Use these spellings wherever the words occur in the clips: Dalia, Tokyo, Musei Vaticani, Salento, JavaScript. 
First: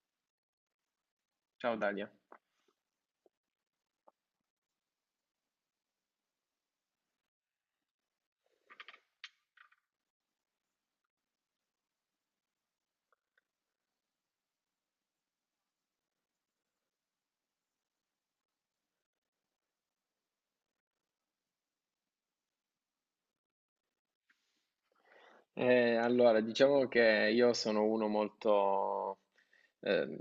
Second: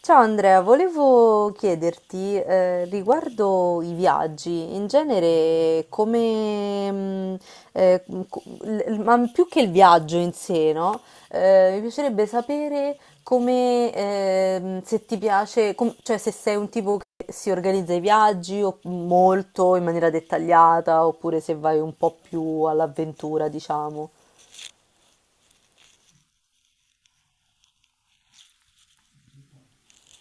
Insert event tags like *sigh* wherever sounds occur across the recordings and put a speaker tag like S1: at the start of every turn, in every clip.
S1: Ciao Andrea, volevo
S2: Ciao Dalia.
S1: chiederti riguardo i viaggi, in genere come, eh, ma più che il viaggio in sé, no? Mi piacerebbe sapere come, se ti piace, cioè se sei un tipo che si organizza i viaggi o molto in maniera dettagliata oppure se vai un po' più all'avventura, diciamo.
S2: Allora, diciamo che io sono uno molto, ehm,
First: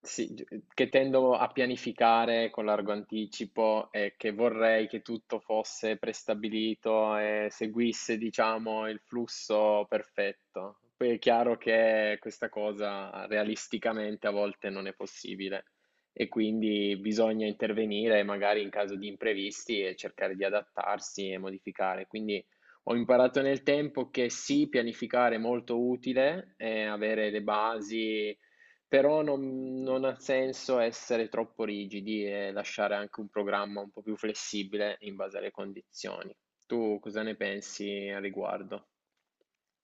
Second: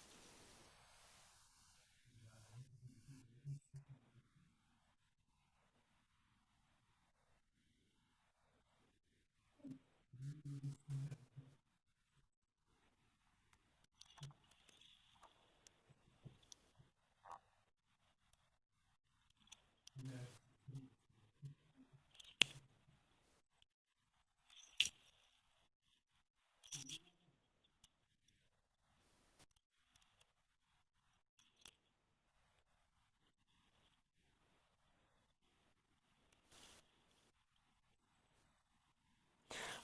S2: sì, gi- che tendo a pianificare con largo anticipo e che vorrei che tutto fosse prestabilito e seguisse, diciamo, il flusso perfetto. Poi è chiaro che questa cosa realisticamente a volte non è possibile e quindi bisogna intervenire magari in caso di imprevisti e cercare di adattarsi e modificare. Quindi ho imparato nel tempo che sì, pianificare è molto utile, avere le basi, però non ha senso essere troppo rigidi e lasciare anche un programma un po' più flessibile in base alle condizioni. Tu cosa ne pensi al riguardo?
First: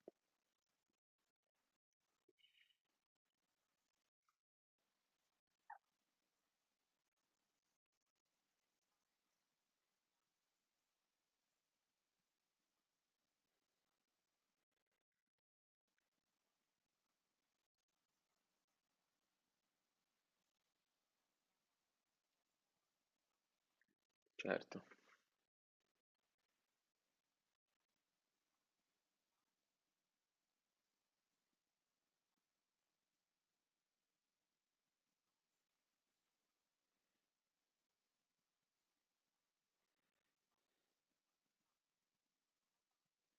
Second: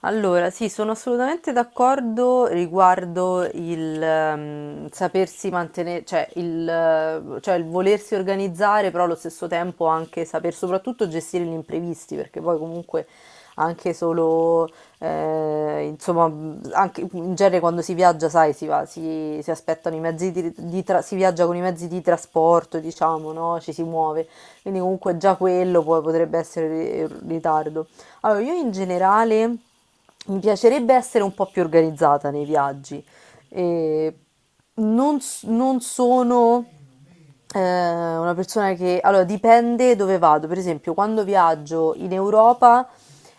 S1: Allora, sì, sono assolutamente d'accordo riguardo il sapersi mantenere, cioè cioè il volersi organizzare, però allo stesso tempo anche saper soprattutto gestire gli imprevisti, perché poi comunque anche solo, insomma, anche in genere quando si viaggia, sai, si va, si aspettano i mezzi si viaggia con i mezzi di trasporto, diciamo, no? Ci si muove, quindi
S2: Certo,
S1: comunque già quello poi potrebbe essere in ritardo. Allora, io in generale mi piacerebbe essere un po' più organizzata nei viaggi. E non sono una persona che... Allora, dipende dove vado. Per esempio, quando viaggio in Europa,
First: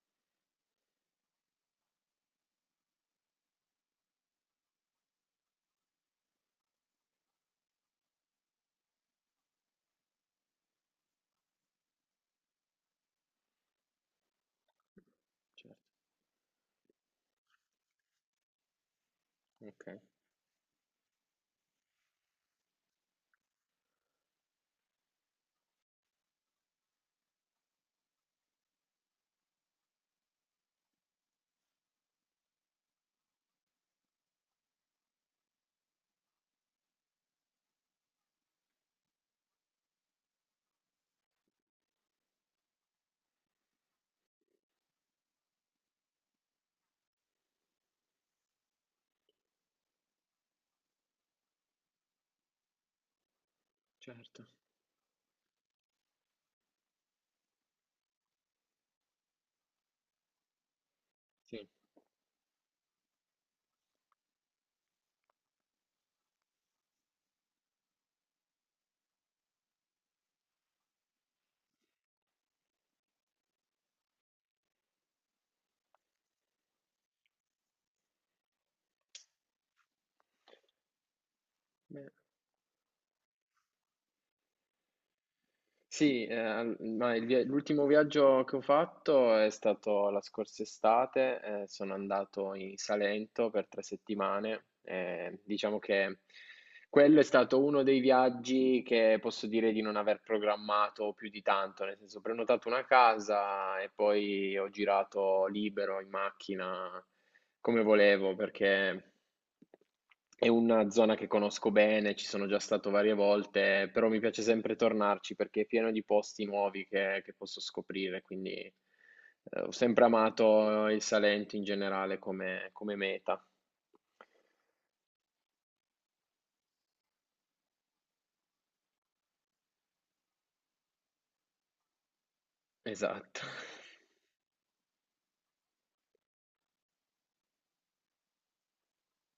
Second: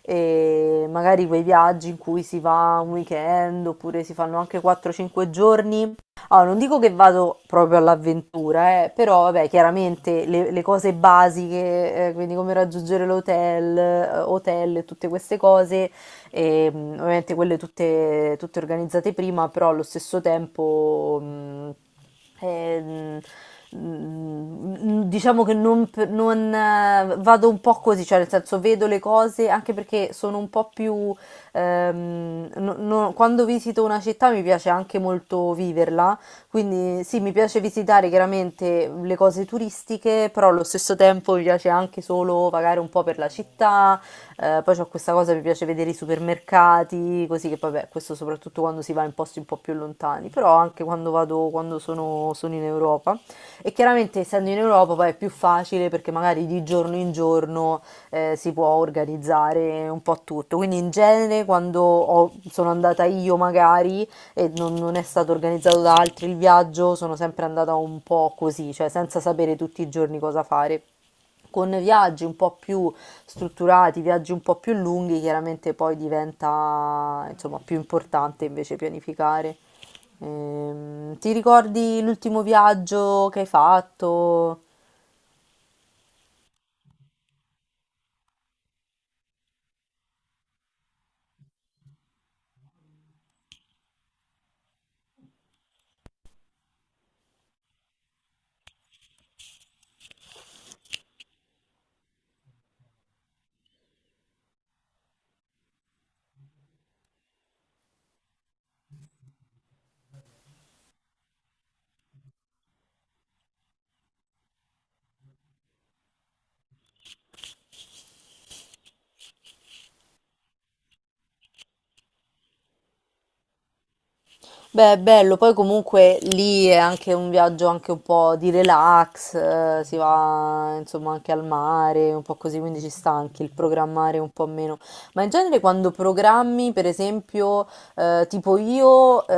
S1: magari quei viaggi in cui si va un weekend oppure si fanno anche 4-5 giorni, allora, non dico che vado proprio all'avventura, però vabbè, chiaramente le cose basiche, quindi come raggiungere l'hotel, e tutte queste
S2: certo,
S1: cose, ovviamente quelle tutte organizzate prima, però allo
S2: ok,
S1: stesso tempo, ehm, diciamo che non, p- non, vado un po' così, cioè nel senso vedo le cose anche perché sono un po' più... Quando visito una città mi piace anche molto viverla, quindi sì, mi piace visitare chiaramente le cose turistiche, però allo stesso tempo mi piace anche solo vagare un po' per la città. Poi c'ho questa cosa, mi piace vedere i supermercati, così che vabbè, questo soprattutto quando si va in posti un po' più lontani, però anche quando vado, quando sono in Europa. E chiaramente
S2: certo,
S1: essendo in Europa poi è più facile perché magari di giorno in giorno si può organizzare un po' tutto. Quindi in genere
S2: sì.
S1: quando sono andata io magari e non è stato organizzato da altri il viaggio, sono sempre andata un po' così, cioè senza sapere tutti i giorni cosa fare. Con viaggi un po' più strutturati, viaggi un po' più lunghi, chiaramente poi diventa insomma più importante invece pianificare. Ti ricordi
S2: Beh,
S1: l'ultimo viaggio che hai fatto?
S2: sì, l'ultimo viaggio che ho fatto è stato la scorsa estate, sono andato in Salento per tre settimane, diciamo che quello è stato uno dei viaggi che posso dire di non aver programmato più di tanto, nel senso ho prenotato una casa e poi ho girato libero in macchina come volevo perché... è una zona che conosco bene, ci sono già stato varie volte, però mi piace sempre tornarci perché è pieno di posti nuovi che posso scoprire, quindi ho sempre amato il Salento in generale come, come meta.
S1: Beh, è bello, poi comunque lì è anche un viaggio anche un po' di relax, si va insomma anche al mare, un po' così, quindi ci sta
S2: Esatto,
S1: anche il programmare un po' meno. Ma in genere quando programmi, per esempio, tipo io,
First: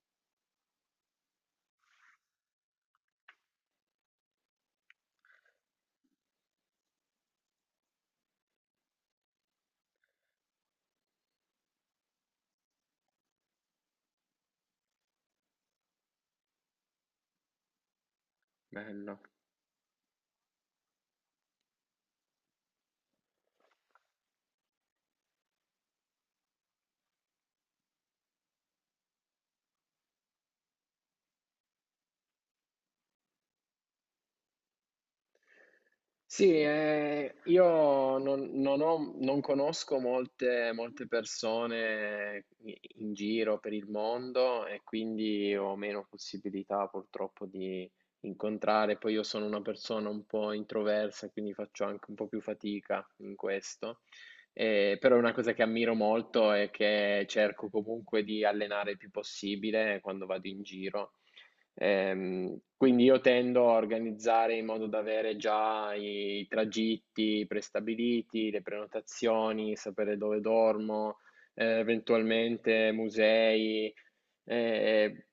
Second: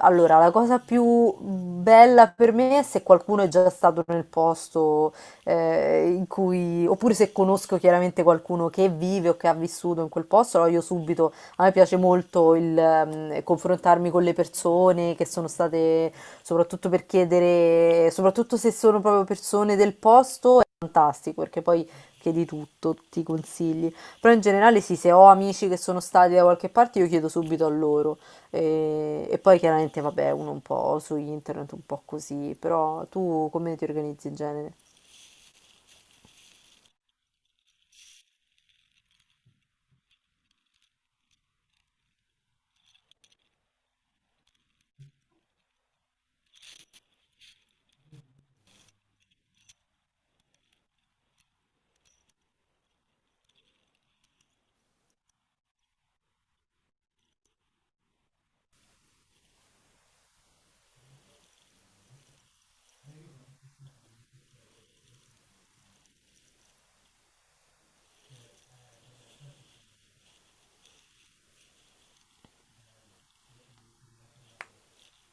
S1: allora la cosa più bella per me è se qualcuno è già stato nel posto in cui, oppure se conosco chiaramente qualcuno che vive o che ha vissuto in quel posto, allora io subito a me piace molto il confrontarmi con le persone che sono state, soprattutto per chiedere, soprattutto
S2: *laughs*
S1: se sono
S2: bello.
S1: proprio persone del posto, è fantastico perché poi chiedi tutto, ti consigli. Però in generale sì, se ho amici che sono stati da qualche parte, io chiedo subito a loro. E poi chiaramente, vabbè, uno un po' su internet, un po' così. Però tu come ti organizzi in genere?
S2: Sì, io non, non conosco molte persone in in giro per il mondo e quindi ho meno possibilità purtroppo di incontrare. Poi io sono una persona un po' introversa, quindi faccio anche un po' più fatica in questo. Però è una cosa che ammiro molto e che cerco comunque di allenare il più possibile quando vado in giro. Quindi io tendo a organizzare in modo da avere già i tragitti prestabiliti, le prenotazioni, sapere dove dormo, eventualmente musei, eh,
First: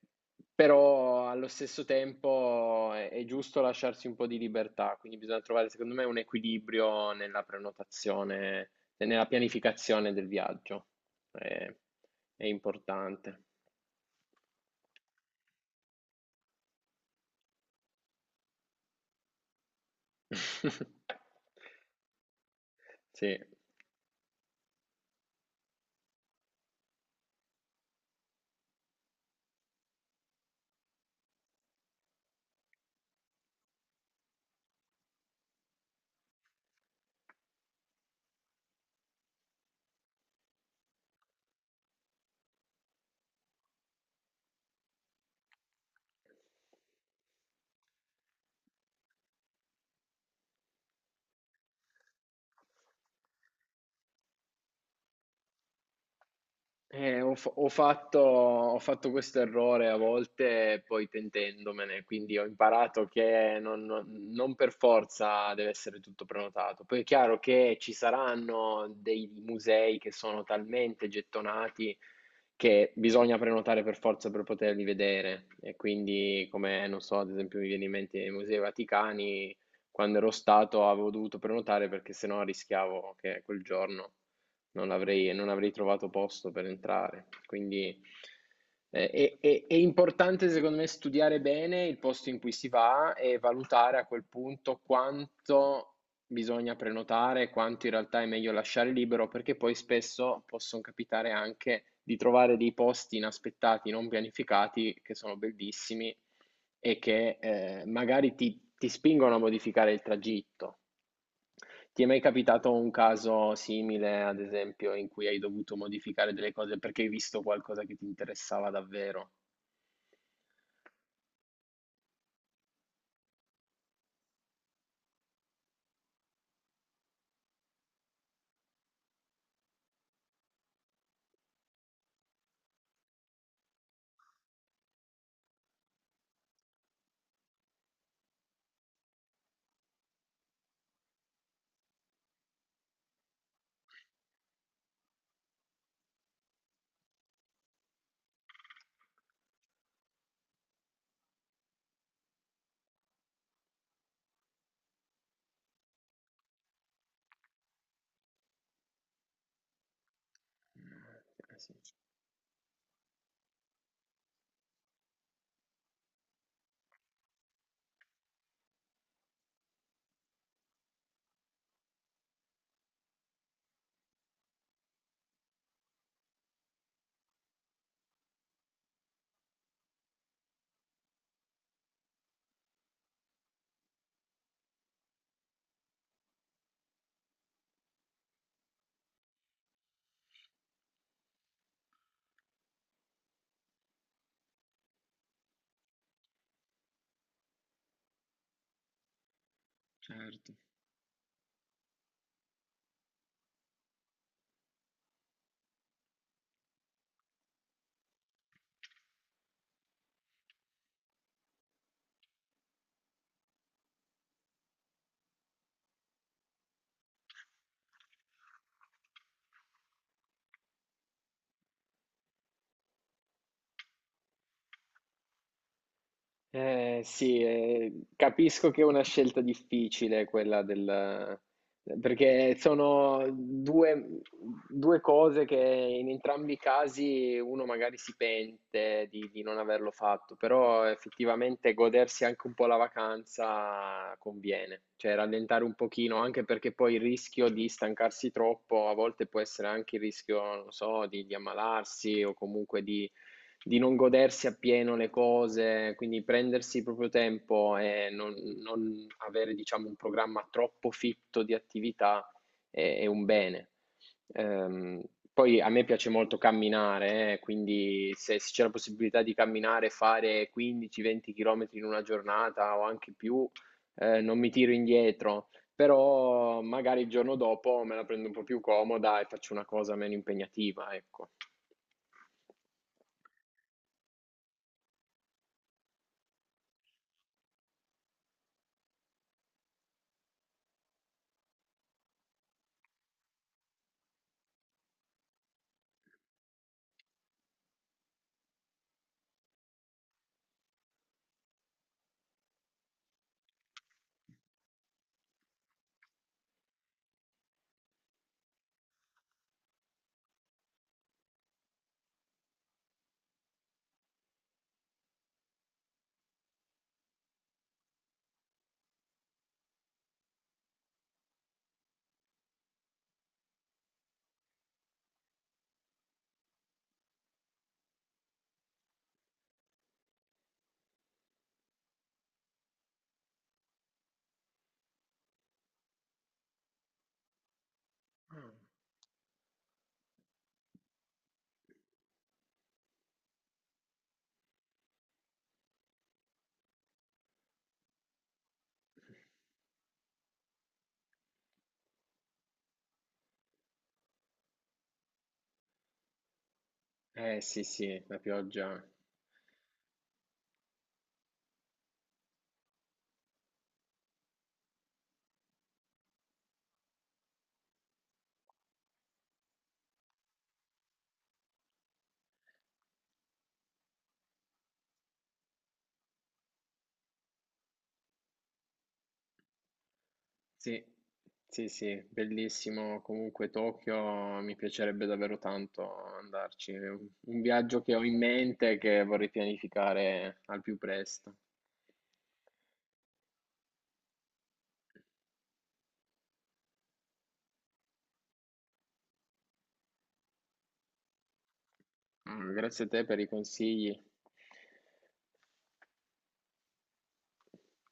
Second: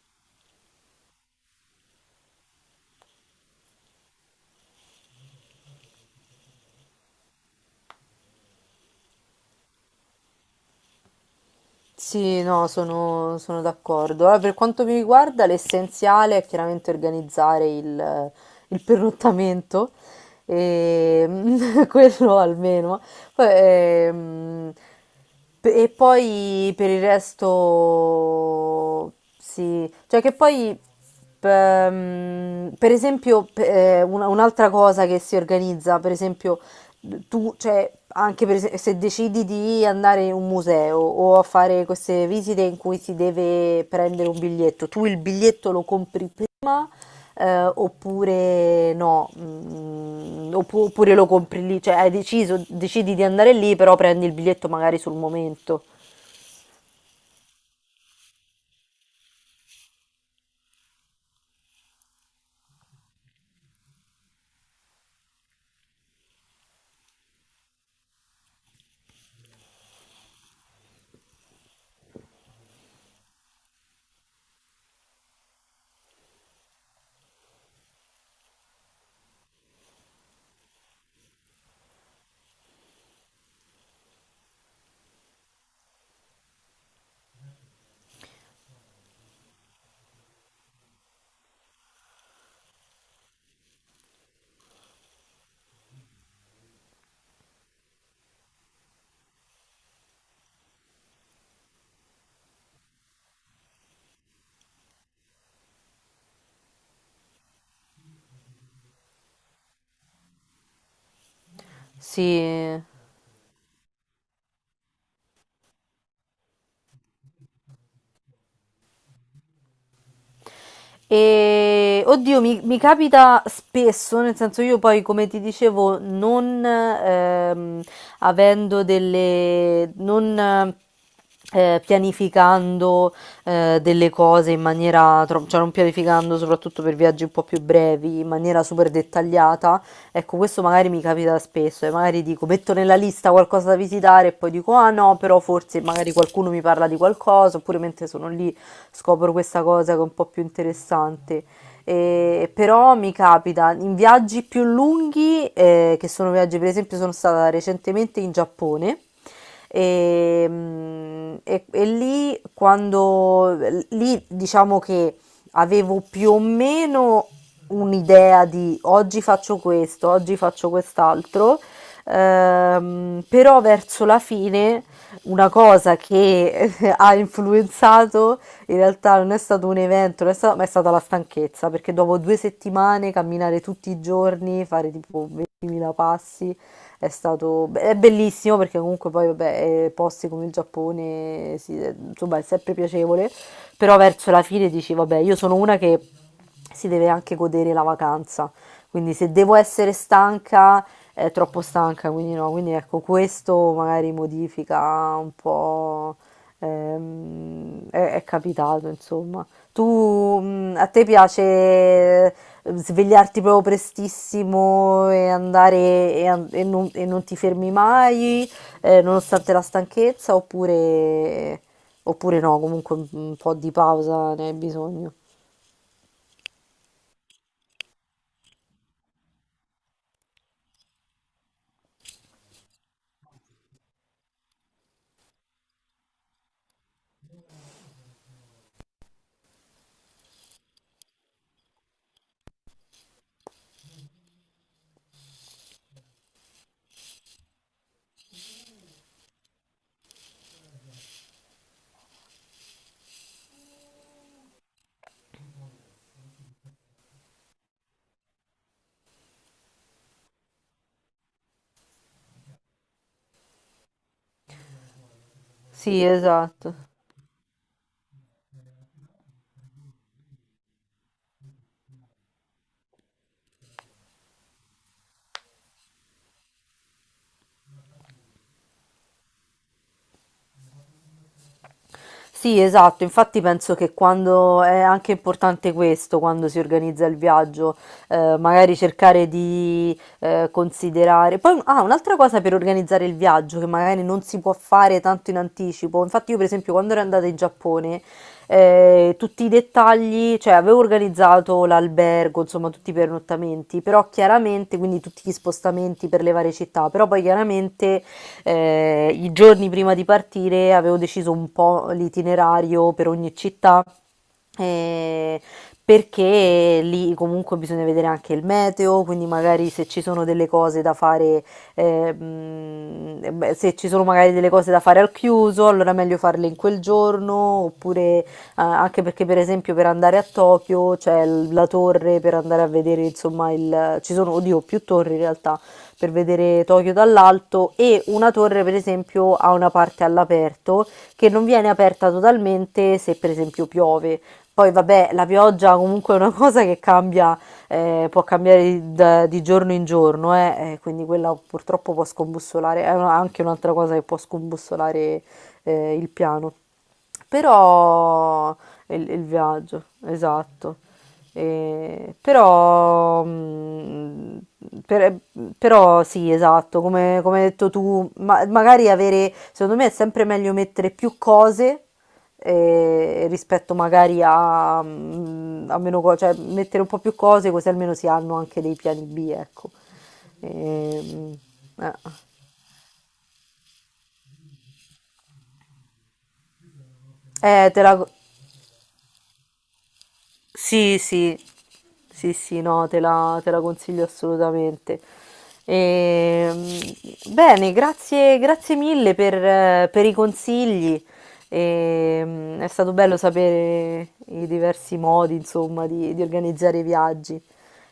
S2: però allo stesso tempo è giusto lasciarsi un po' di libertà, quindi bisogna trovare secondo me un equilibrio nella prenotazione e nella pianificazione del viaggio. Eh,
S1: Sì,
S2: è
S1: no, sono,
S2: importante.
S1: sono d'accordo. Allora, per quanto mi riguarda, l'essenziale è chiaramente organizzare il pernottamento,
S2: *laughs*
S1: e, *laughs* quello almeno.
S2: Sì.
S1: Poi, e poi per il resto, sì, cioè che poi, per esempio, un'altra cosa che si organizza, per esempio tu, cioè, anche se decidi di andare in un museo o a fare queste visite in cui si deve prendere un biglietto, tu il biglietto lo compri prima, oppure no. Oppure lo compri lì, cioè hai deciso, decidi di andare lì, però prendi il biglietto magari sul momento.
S2: Ho fatto questo errore a volte, poi pentendomene, quindi ho imparato che non per forza deve essere tutto prenotato. Poi è chiaro che ci saranno dei musei che sono talmente gettonati che bisogna prenotare per forza per poterli vedere. E quindi, come non so, ad esempio, mi viene in mente i Musei Vaticani, quando ero stato avevo dovuto prenotare perché sennò rischiavo che quel giorno non avrei trovato posto per entrare. Quindi è importante, secondo me, studiare bene il posto in cui si va e valutare a quel punto quanto bisogna prenotare, quanto in realtà è meglio lasciare libero, perché poi spesso possono capitare anche di trovare dei posti inaspettati, non pianificati, che sono bellissimi e che ti spingono a modificare il tragitto. Ti è mai capitato
S1: Sì.
S2: un caso simile, ad esempio, in cui hai dovuto modificare delle cose perché hai visto qualcosa che ti interessava davvero?
S1: E oddio, mi capita spesso, nel senso io poi, come ti dicevo, non avendo delle, non pianificando delle cose in maniera, cioè non pianificando soprattutto per viaggi un po' più brevi, in maniera super dettagliata, ecco, questo magari mi capita spesso e magari dico, metto nella lista qualcosa da visitare e poi dico, ah no, però forse magari qualcuno mi parla di qualcosa, oppure mentre sono lì scopro questa cosa che è un po' più interessante. Però mi capita in viaggi più lunghi, che sono viaggi, per esempio, sono stata recentemente in Giappone. E, mm,
S2: Mm, eh
S1: e-
S2: sì,
S1: e lì, quando lì diciamo che avevo più o meno un'idea di oggi faccio questo, oggi faccio quest'altro, però verso la fine una cosa che *laughs* ha influenzato in realtà non è stato un evento, non è stato- ma è stata la stanchezza, perché dopo due settimane camminare tutti i giorni, fare tipo 20.000 passi, è stato è bellissimo perché comunque poi vabbè, posti come il Giappone, sì, insomma, è sempre piacevole, però verso la fine dici, vabbè, io sono una che si deve anche godere la vacanza, quindi se devo essere
S2: certo.
S1: stanca è troppo stanca, quindi no, quindi ecco, questo magari modifica un po'. È capitato, insomma. Tu, a te piace svegliarti proprio prestissimo e andare e non ti fermi mai, nonostante la stanchezza, oppure no, comunque un po' di pausa ne hai bisogno.
S2: Sì, capisco che è una scelta difficile quella del... perché sono due cose che in entrambi i casi uno magari si pente di non averlo fatto, però effettivamente godersi anche un po' la vacanza conviene, cioè rallentare un pochino, anche perché poi il rischio di stancarsi troppo a volte può essere anche il rischio, non so, di ammalarsi o comunque di non godersi appieno le cose, quindi prendersi il proprio tempo e non avere, diciamo, un programma troppo fitto di attività è un bene. Ehm, Poi a me
S1: Sì,
S2: piace molto
S1: esatto.
S2: camminare, quindi se c'è la possibilità di camminare, fare 15-20 km in una giornata o anche più, non mi tiro indietro, però magari il giorno dopo me la prendo un po' più comoda e faccio una cosa meno impegnativa, ecco.
S1: Sì, esatto, infatti penso che quando è anche importante questo, quando si organizza il viaggio, magari cercare di considerare. Poi, ah, un'altra cosa per organizzare il viaggio che magari non si può fare tanto in anticipo. Infatti, io per esempio quando ero andata in Giappone, tutti i dettagli, cioè avevo organizzato l'albergo, insomma tutti i pernottamenti, però chiaramente, quindi tutti gli spostamenti per le varie città, però poi chiaramente i giorni prima di partire avevo deciso un po' l'itinerario per ogni città eh, perché lì comunque bisogna vedere anche il meteo, quindi magari se ci sono delle cose da fare, beh, se ci sono magari delle cose da fare al chiuso, allora è meglio farle in quel giorno, oppure anche perché per esempio per andare a Tokyo c'è la torre per andare a vedere, insomma, ci sono, oddio, più torri in realtà per vedere Tokyo dall'alto, e una torre per esempio ha una parte all'aperto che non viene aperta totalmente se per esempio piove. Poi vabbè, la pioggia comunque è una *laughs* cosa che cambia, può cambiare di giorno in giorno, quindi quella purtroppo può scombussolare, anche un'altra cosa che può scombussolare il piano.
S2: Eh sì, sì, la
S1: Però
S2: pioggia.
S1: il viaggio, esatto. Però, per- però sì, esatto, come hai detto tu, magari avere, secondo me è sempre meglio mettere più cose rispetto magari a meno cose, cioè mettere un po' più cose così almeno si hanno anche dei piani B, ecco.
S2: Sì,
S1: Ehm,
S2: sì,
S1: eh.
S2: sì, bellissimo. Comunque Tokyo mi piacerebbe davvero tanto andarci. Un
S1: Eh,
S2: viaggio
S1: te
S2: che ho
S1: la,
S2: in mente e che vorrei pianificare al più
S1: Sì,
S2: presto.
S1: sì, sì, sì, no, te la consiglio assolutamente. Ehm, bene, grazie mille per i consigli.
S2: Mm,
S1: È
S2: grazie a
S1: stato
S2: te
S1: bello
S2: per i consigli.
S1: sapere i diversi modi, insomma, di organizzare i viaggi.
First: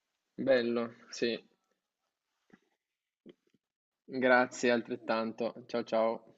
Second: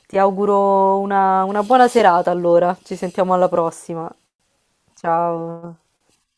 S1: Ti
S2: Bello,
S1: auguro
S2: sì.
S1: una buona serata allora, ci sentiamo alla prossima.
S2: Grazie altrettanto.
S1: Ciao.
S2: Ciao ciao.